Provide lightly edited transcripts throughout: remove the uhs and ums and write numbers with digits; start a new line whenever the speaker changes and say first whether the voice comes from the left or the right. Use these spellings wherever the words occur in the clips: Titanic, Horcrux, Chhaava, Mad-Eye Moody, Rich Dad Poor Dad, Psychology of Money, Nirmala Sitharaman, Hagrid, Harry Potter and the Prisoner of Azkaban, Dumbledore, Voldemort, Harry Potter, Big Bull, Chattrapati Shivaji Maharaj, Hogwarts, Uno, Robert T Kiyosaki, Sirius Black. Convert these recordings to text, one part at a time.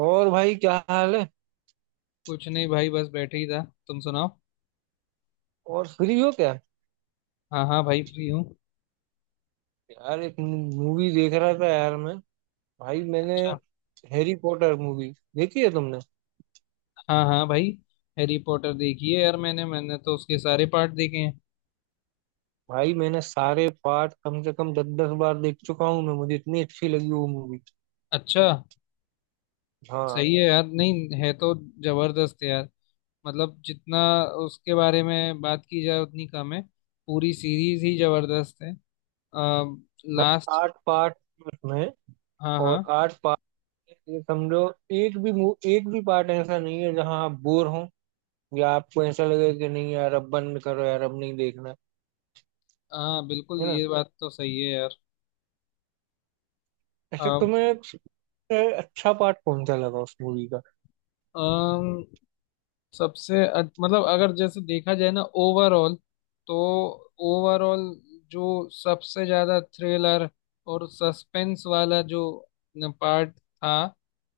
right: और भाई क्या हाल है।
left: कुछ नहीं भाई, बस बैठे ही था। तुम सुनाओ।
right: और फ्री हो क्या।
left: हाँ हाँ भाई, फ्री हूँ।
right: यार एक मूवी देख रहा था यार मैं भाई मैंने
left: अच्छा।
right: हैरी पॉटर मूवी देखी है तुमने।
left: हाँ हाँ भाई, हैरी पॉटर देखी है यार मैंने मैंने तो उसके सारे पार्ट देखे हैं।
right: भाई मैंने सारे पार्ट कम से कम 10-10 बार देख चुका हूँ मैं मुझे इतनी अच्छी लगी वो मूवी।
left: अच्छा।
right: हाँ।
left: सही है यार, नहीं है तो। जबरदस्त है यार। मतलब जितना उसके बारे में बात की जाए उतनी कम है। पूरी सीरीज ही जबरदस्त है। आ,
right: मतलब
left: लास्ट।
right: 8 पार्ट में।
left: हाँ
right: और
left: हाँ।
right: 8 पार्ट ये समझो, एक भी पार्ट ऐसा नहीं है जहाँ आप बोर हो या आपको ऐसा लगे कि नहीं यार अब बंद करो यार अब नहीं देखना।
left: हाँ बिल्कुल,
right: है ना?
left: ये बात तो सही है
right: ऐसे
left: यार।
right: तुम्हें सबसे अच्छा पार्ट कौन सा लगा उस मूवी का।
left: अम, मतलब अगर जैसे देखा जाए ना, ओवरऑल तो। ओवरऑल जो सबसे ज्यादा थ्रिलर और सस्पेंस वाला जो पार्ट था,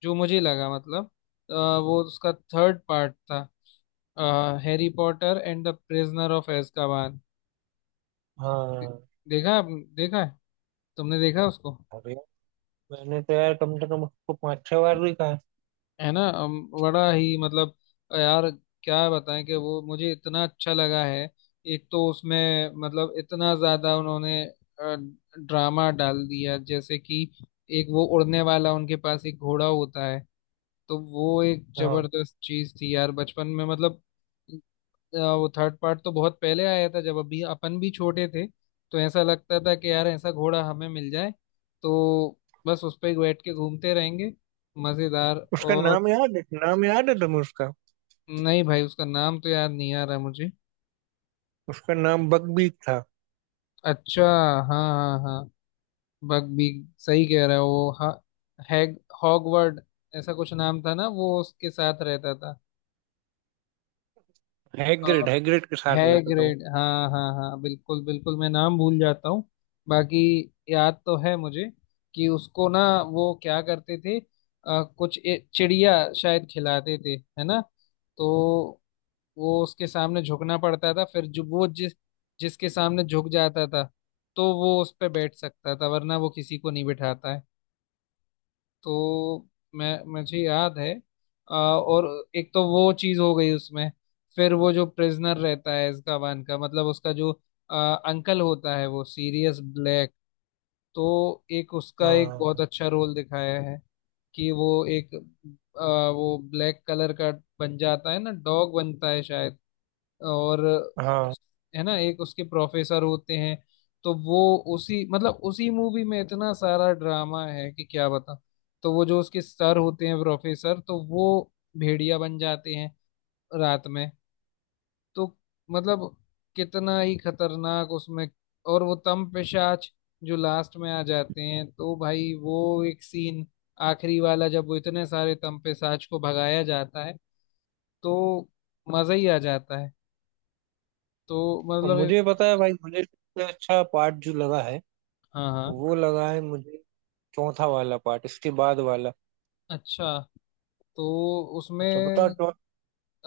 left: जो मुझे लगा, मतलब वो उसका थर्ड पार्ट था। Harry Potter and the prisoner of एazkaban।
right: हाँ।
left: देखा है तुमने, देखा उसको?
right: अरे मैंने तो यार कम से कम उसको 5-6 बार भी कहा।
left: है ना। बड़ा ही, मतलब यार क्या बताएं कि वो मुझे इतना अच्छा लगा है। एक तो उसमें, मतलब इतना ज्यादा उन्होंने ड्रामा डाल दिया, जैसे कि एक वो उड़ने वाला उनके पास एक घोड़ा होता है, तो वो एक
right: हाँ।
left: जबरदस्त चीज थी यार बचपन में। मतलब वो थर्ड पार्ट तो बहुत पहले आया था, जब अभी अपन भी छोटे थे। तो ऐसा लगता था कि यार ऐसा घोड़ा हमें मिल जाए, तो बस उस पे बैठ के घूमते रहेंगे। मजेदार।
right: उसका
left: और
right: नाम याद है, नाम याद है तुम्हें उसका?
left: नहीं भाई, उसका नाम तो याद नहीं आ रहा मुझे।
right: उसका नाम बकबीक था।
left: अच्छा। हाँ हाँ हाँ। बग भी सही कह रहा है वो। हैग हॉगवर्ड, ऐसा कुछ नाम था ना, वो उसके साथ रहता था। और
right: हैग्रिड, हैग्रिड के साथ रहता था वो।
left: हैग्रिड, हाँ हाँ हाँ, बिल्कुल बिल्कुल, मैं नाम भूल जाता हूँ, बाकी याद तो है मुझे। कि उसको ना, वो क्या करते थे, कुछ चिड़िया शायद खिलाते थे, है ना। तो वो उसके सामने झुकना पड़ता था, फिर जो वो जिसके सामने झुक जाता था, तो वो उस पे बैठ सकता था, वरना वो किसी को नहीं बिठाता है। तो मैं मुझे याद है। और एक तो वो चीज हो गई उसमें। फिर वो जो प्रिजनर रहता है अजकाबान का, मतलब उसका जो अंकल होता है, वो सीरियस ब्लैक, तो एक उसका एक
right: हाँ
left: बहुत अच्छा रोल दिखाया है कि वो एक अ, वो ब्लैक कलर का बन जाता है ना, डॉग बनता है शायद। और
right: हाँ।
left: उस- है ना, एक उसके प्रोफेसर होते हैं, तो वो उसी, मतलब उसी मूवी में इतना सारा ड्रामा है कि क्या बता। तो वो जो उसके सर होते हैं प्रोफेसर, तो वो भेड़िया बन जाते हैं रात में। तो मतलब कितना ही खतरनाक उसमें। और वो तम पिशाच जो लास्ट में आ जाते हैं, तो भाई वो एक सीन, आखिरी वाला, जब वो इतने सारे तम पिशाच को भगाया जाता है, तो मजा ही आ जाता है। तो
right: और
left: मतलब
right: मुझे पता है भाई, मुझे सबसे अच्छा पार्ट जो लगा है
left: हाँ हाँ।
right: वो लगा है मुझे चौथा वाला पार्ट, इसके बाद वाला।
left: अच्छा, तो
right: अच्छा बताओ
left: उसमें।
right: तो।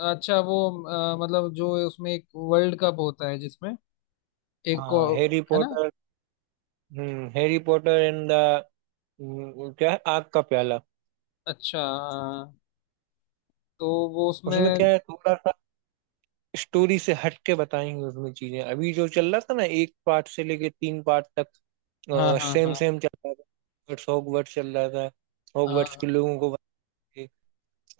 left: अच्छा वो मतलब जो उसमें एक वर्ल्ड कप होता है जिसमें एक को,
right: हाँ, हैरी
left: है ना।
right: पॉटर। हम्म, हैरी पॉटर एंड द क्या है, आग का प्याला।
left: अच्छा हाँ, तो वो
right: उसमें
left: उसमें।
right: क्या है, थोड़ा सा स्टोरी से हट के बताएंगे उसमें चीजें। अभी जो चल रहा था ना एक पार्ट से लेके 3 पार्ट
left: हाँ
right: तक,
left: हाँ
right: सेम
left: हाँ।
right: सेम चल रहा था, हॉगवर्ट्स हॉगवर्ट्स चल रहा था, हॉगवर्ट्स के
left: हाँ
right: लोगों को बताइए।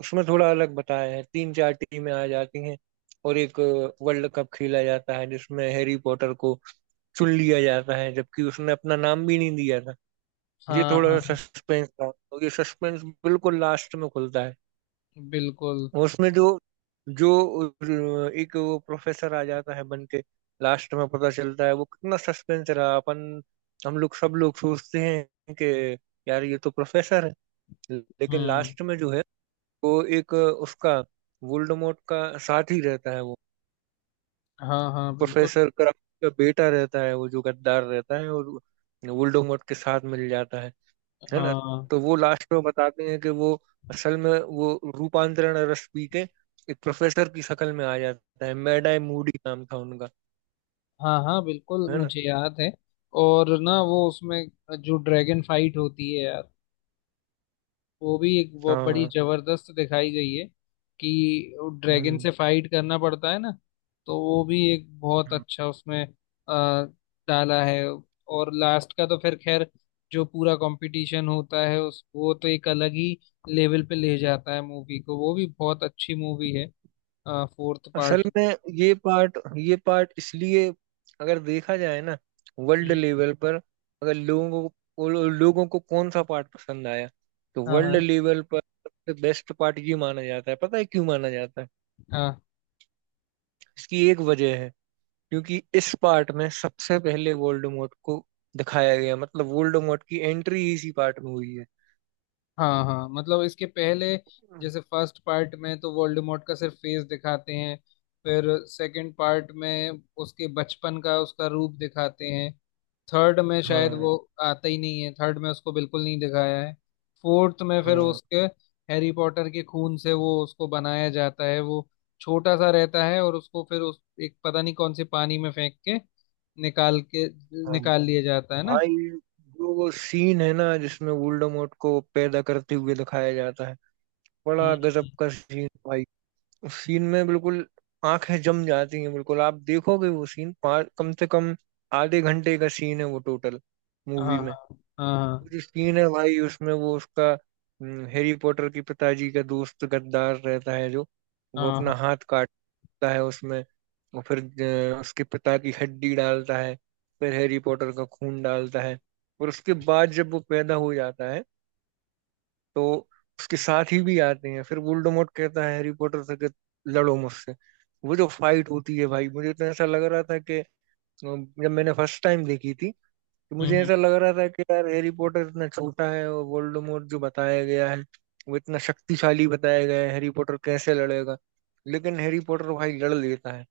right: उसमें थोड़ा अलग बताया है, 3-4 टीमें आ जाती हैं और एक वर्ल्ड कप खेला जाता है जिसमें हैरी पॉटर को चुन लिया जाता है जबकि उसने अपना नाम भी नहीं दिया था। ये
left: हाँ
right: थोड़ा सा
left: हाँ
right: सस्पेंस था और ये सस्पेंस बिल्कुल लास्ट में खुलता है।
left: बिल्कुल।
right: उसमें जो जो एक वो प्रोफेसर आ जाता है बन के, लास्ट में पता चलता है वो कितना सस्पेंस रहा। अपन हम लोग, सब लोग सोचते हैं कि यार ये तो प्रोफेसर है, लेकिन
left: हम्म।
right: लास्ट में जो है वो एक उसका वोल्डेमॉर्ट का साथी रहता है वो।
left: हाँ हाँ बिल्कुल।
right: प्रोफेसर क्राफ्ट का बेटा रहता है वो, जो गद्दार रहता है और वोल्डेमॉर्ट के साथ मिल जाता है ना।
left: हाँ
right: तो वो लास्ट में बताते हैं कि वो असल में वो रूपांतरण रस पी के एक प्रोफेसर की शक्ल में आ जाता है, मैडाई मूडी नाम था उनका,
left: हाँ हाँ बिल्कुल,
right: है ना।
left: मुझे याद है। और ना वो उसमें जो ड्रैगन फाइट होती है यार, वो भी एक वो बड़ी
right: हाँ।
left: जबरदस्त दिखाई गई है कि ड्रैगन
right: हम्म
left: से फाइट करना पड़ता है ना। तो वो भी एक बहुत
right: हम्म।
left: अच्छा उसमें डाला है। और लास्ट का तो फिर खैर, जो पूरा कंपटीशन होता है उस, वो तो एक अलग ही लेवल पे ले जाता है मूवी को। वो भी बहुत अच्छी मूवी है, फोर्थ
right: असल
left: पार्ट।
right: में ये पार्ट इसलिए, अगर देखा जाए ना, वर्ल्ड लेवल पर, अगर लोगों को कौन सा पार्ट पसंद आया, तो
left: हाँ हाँ।
right: वर्ल्ड लेवल पर सबसे बेस्ट पार्ट ये माना जाता है। पता है क्यों माना जाता है?
left: हाँ
right: इसकी एक वजह है, क्योंकि इस पार्ट में सबसे पहले वोल्डेमॉर्ट को दिखाया गया, मतलब वोल्डेमॉर्ट की एंट्री इसी पार्ट में हुई है।
left: हाँ हाँ, मतलब इसके पहले जैसे फर्स्ट पार्ट में तो वोल्डेमॉर्ट का सिर्फ फेस दिखाते हैं, फिर सेकंड पार्ट में उसके बचपन का उसका रूप दिखाते हैं, थर्ड में शायद
right: हाँ
left: वो आता ही नहीं है, थर्ड में उसको बिल्कुल नहीं दिखाया है। फोर्थ में फिर
right: हाँ
left: उसके हैरी पॉटर के खून से वो उसको बनाया जाता है, वो छोटा सा रहता है और उसको फिर उस एक, पता नहीं कौन से पानी में फेंक के
right: हाँ।
left: निकाल लिया जाता है ना।
right: भाई जो वो सीन है ना जिसमें वोल्डेमॉर्ट को पैदा करते हुए दिखाया जाता है,
left: हम्म।
right: बड़ा गजब का सीन भाई। उस सीन में बिल्कुल आंखें जम जाती हैं बिल्कुल, आप देखोगे वो सीन पाँच कम से कम आधे घंटे का सीन है वो, टोटल
left: हाँ
right: मूवी में।
left: हाँ हाँ।
right: कुछ सीन है भाई उसमें वो उसका, हैरी पॉटर की पिताजी का दोस्त गद्दार रहता है जो,
left: हाँ
right: वो
left: हाँ
right: अपना
left: हाँ।
right: हाथ काटता है उसमें और फिर उसके पिता की हड्डी डालता है, फिर हैरी पॉटर का खून डालता है और उसके बाद जब वो पैदा हो जाता है तो उसके साथ ही भी आते हैं। फिर वोल्डेमॉर्ट कहता है हैरी पॉटर से कि लड़ो मुझसे। वो जो फाइट होती है भाई, मुझे तो ऐसा लग रहा था कि जब मैंने फर्स्ट टाइम देखी थी, कि
left: हम्म
right: मुझे
left: हम्म।
right: ऐसा लग रहा था कि यार हैरी पॉटर इतना छोटा है और वोल्डेमॉर्ट जो बताया गया है वो इतना शक्तिशाली बताया गया है, हैरी पॉटर कैसे लड़ेगा। लेकिन हैरी पॉटर भाई लड़ लेता है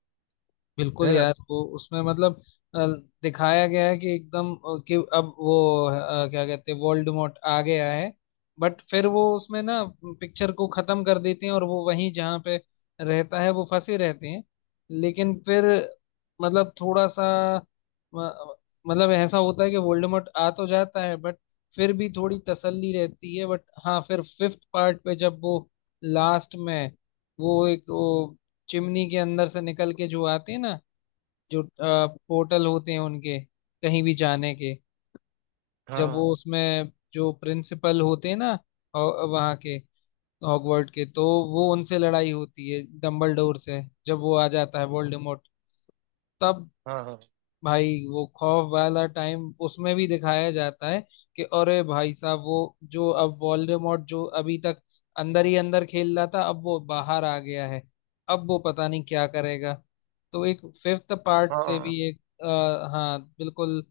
left: बिल्कुल
right: है ना।
left: यार, वो उसमें मतलब अ, दिखाया गया है कि एकदम कि अब वो क्या कहते हैं, वोल्डेमॉर्ट आ गया है। बट फिर वो उसमें ना पिक्चर को खत्म कर देते हैं, और वो वहीं जहाँ पे रहता है वो फंसे रहते हैं। लेकिन फिर मतलब थोड़ा सा अ, मतलब ऐसा होता है कि वोल्डेमॉर्ट आ तो जाता है, बट फिर भी थोड़ी तसल्ली रहती है। बट हाँ फिर फिफ्थ पार्ट पे जब वो लास्ट में, वो एक वो चिमनी के अंदर से निकल के जो आते हैं ना, जो पोर्टल होते हैं उनके कहीं भी जाने के, जब वो
right: हाँ
left: उसमें जो प्रिंसिपल होते हैं ना, वहाँ के हॉगवर्ड के, तो वो उनसे लड़ाई होती है डम्बलडोर से, जब वो आ जाता है वोल्डेमॉर्ट, तब
right: हाँ हाँ
left: भाई वो खौफ वाला टाइम उसमें भी दिखाया जाता है कि अरे भाई साहब, वो जो अब वोल्डेमॉर्ट जो अभी तक अंदर ही अंदर खेल रहा था, अब वो बाहर आ गया है, अब वो पता नहीं क्या करेगा। तो एक फिफ्थ पार्ट से
right: हाँ।
left: भी एक हाँ बिल्कुल,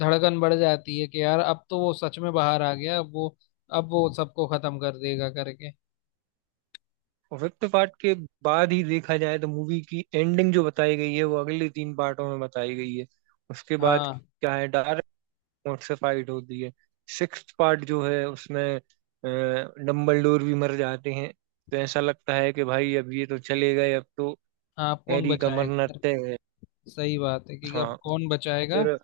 left: धड़कन बढ़ जाती है कि यार अब तो वो सच में बाहर आ गया, अब वो सबको खत्म कर देगा करके।
right: और फिफ्थ पार्ट के बाद ही देखा जाए तो मूवी की एंडिंग जो बताई गई है वो अगले 3 पार्टों में बताई गई है उसके बाद।
left: हाँ
right: क्या है, डार्क मोड से फाइट होती है। सिक्स्थ पार्ट जो है उसमें डम्बलडोर भी मर जाते हैं, तो ऐसा लगता है कि भाई अब ये तो चले गए, अब तो
left: हाँ, अब कौन
right: हैरी
left: बचाएगा,
right: गमरनते है।
left: सही बात है कि अब
right: हाँ।
left: कौन बचाएगा।
right: फिर।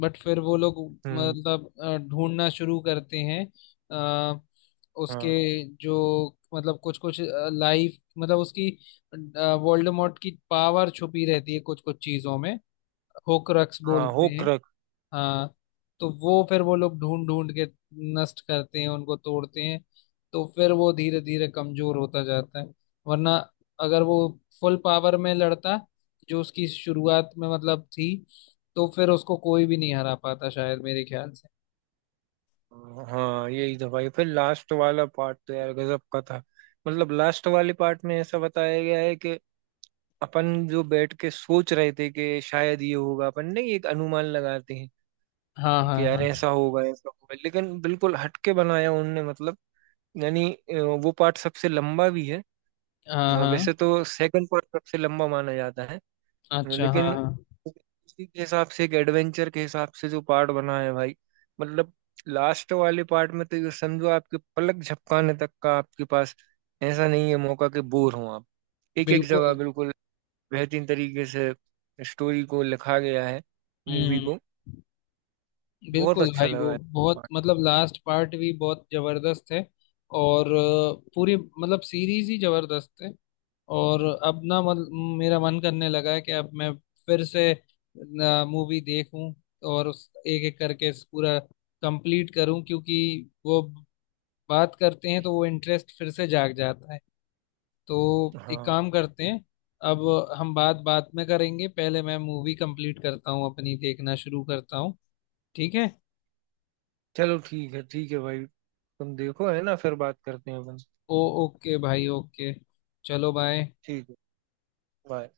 left: बट फिर वो लोग
right: हम्म।
left: मतलब ढूंढना शुरू करते हैं आ, उसके
right: हाँ
left: जो, मतलब कुछ कुछ लाइफ, मतलब उसकी वोल्डेमॉर्ट की पावर छुपी रहती है कुछ कुछ चीजों में, होक्रक्स
right: हाँ।
left: बोलते हैं।
right: होक्रक।
left: हाँ। तो वो, फिर वो लोग ढूंढ ढूंढ के नष्ट करते हैं, उनको तोड़ते हैं, तो फिर वो धीरे धीरे कमजोर होता जाता है। वरना अगर वो फुल पावर में लड़ता जो उसकी शुरुआत में मतलब थी, तो फिर उसको कोई भी नहीं हरा पाता शायद, मेरे ख्याल से।
right: हाँ यही था भाई, फिर लास्ट वाला पार्ट तो यार गजब का था। मतलब लास्ट वाले पार्ट में ऐसा बताया गया है कि अपन जो बैठ के सोच रहे थे कि शायद ये होगा, अपन नहीं एक अनुमान लगाते हैं
left: हाँ
right: कि
left: हाँ।
right: यार
left: हाँ
right: ऐसा होगा ऐसा होगा, लेकिन बिल्कुल हटके बनाया उनने। मतलब यानी, वो पार्ट सबसे लंबा भी है।
left: हाँ हाँ।
right: वैसे तो सेकंड पार्ट सबसे लंबा माना जाता है,
left: अच्छा हाँ
right: लेकिन
left: हाँ
right: उसी के हिसाब से, एक एडवेंचर के हिसाब से जो पार्ट बना है भाई, मतलब लास्ट वाले पार्ट में तो ये समझो आपके पलक झपकाने तक का आपके पास ऐसा नहीं है मौका कि बोर हो आप। एक एक जगह
left: बिल्कुल।
right: बिल्कुल बेहतरीन तरीके से स्टोरी को लिखा गया है,
left: हम्म
right: मूवी
left: हम्म।
right: को। बहुत
left: बिल्कुल
right: अच्छा
left: भाई,
right: लगा
left: वो
right: है
left: बहुत,
right: part।
left: मतलब लास्ट पार्ट भी बहुत जबरदस्त है। और पूरी मतलब सीरीज ही जबरदस्त है। और अब ना मत, मेरा मन करने लगा है कि अब मैं फिर से मूवी देखूं, और उस एक एक करके इस पूरा कंप्लीट करूं। क्योंकि वो बात करते हैं तो वो इंटरेस्ट फिर से जाग जाता है। तो एक
right: हाँ।
left: काम करते हैं अब, हम बात बात में करेंगे, पहले मैं मूवी कंप्लीट करता हूं अपनी, देखना शुरू करता हूं। ठीक है।
right: चलो ठीक है, ठीक है भाई। तुम देखो, है ना, फिर बात करते हैं अपन।
left: ओ, ओके भाई, ओके। चलो बाय।
right: ठीक है। bye।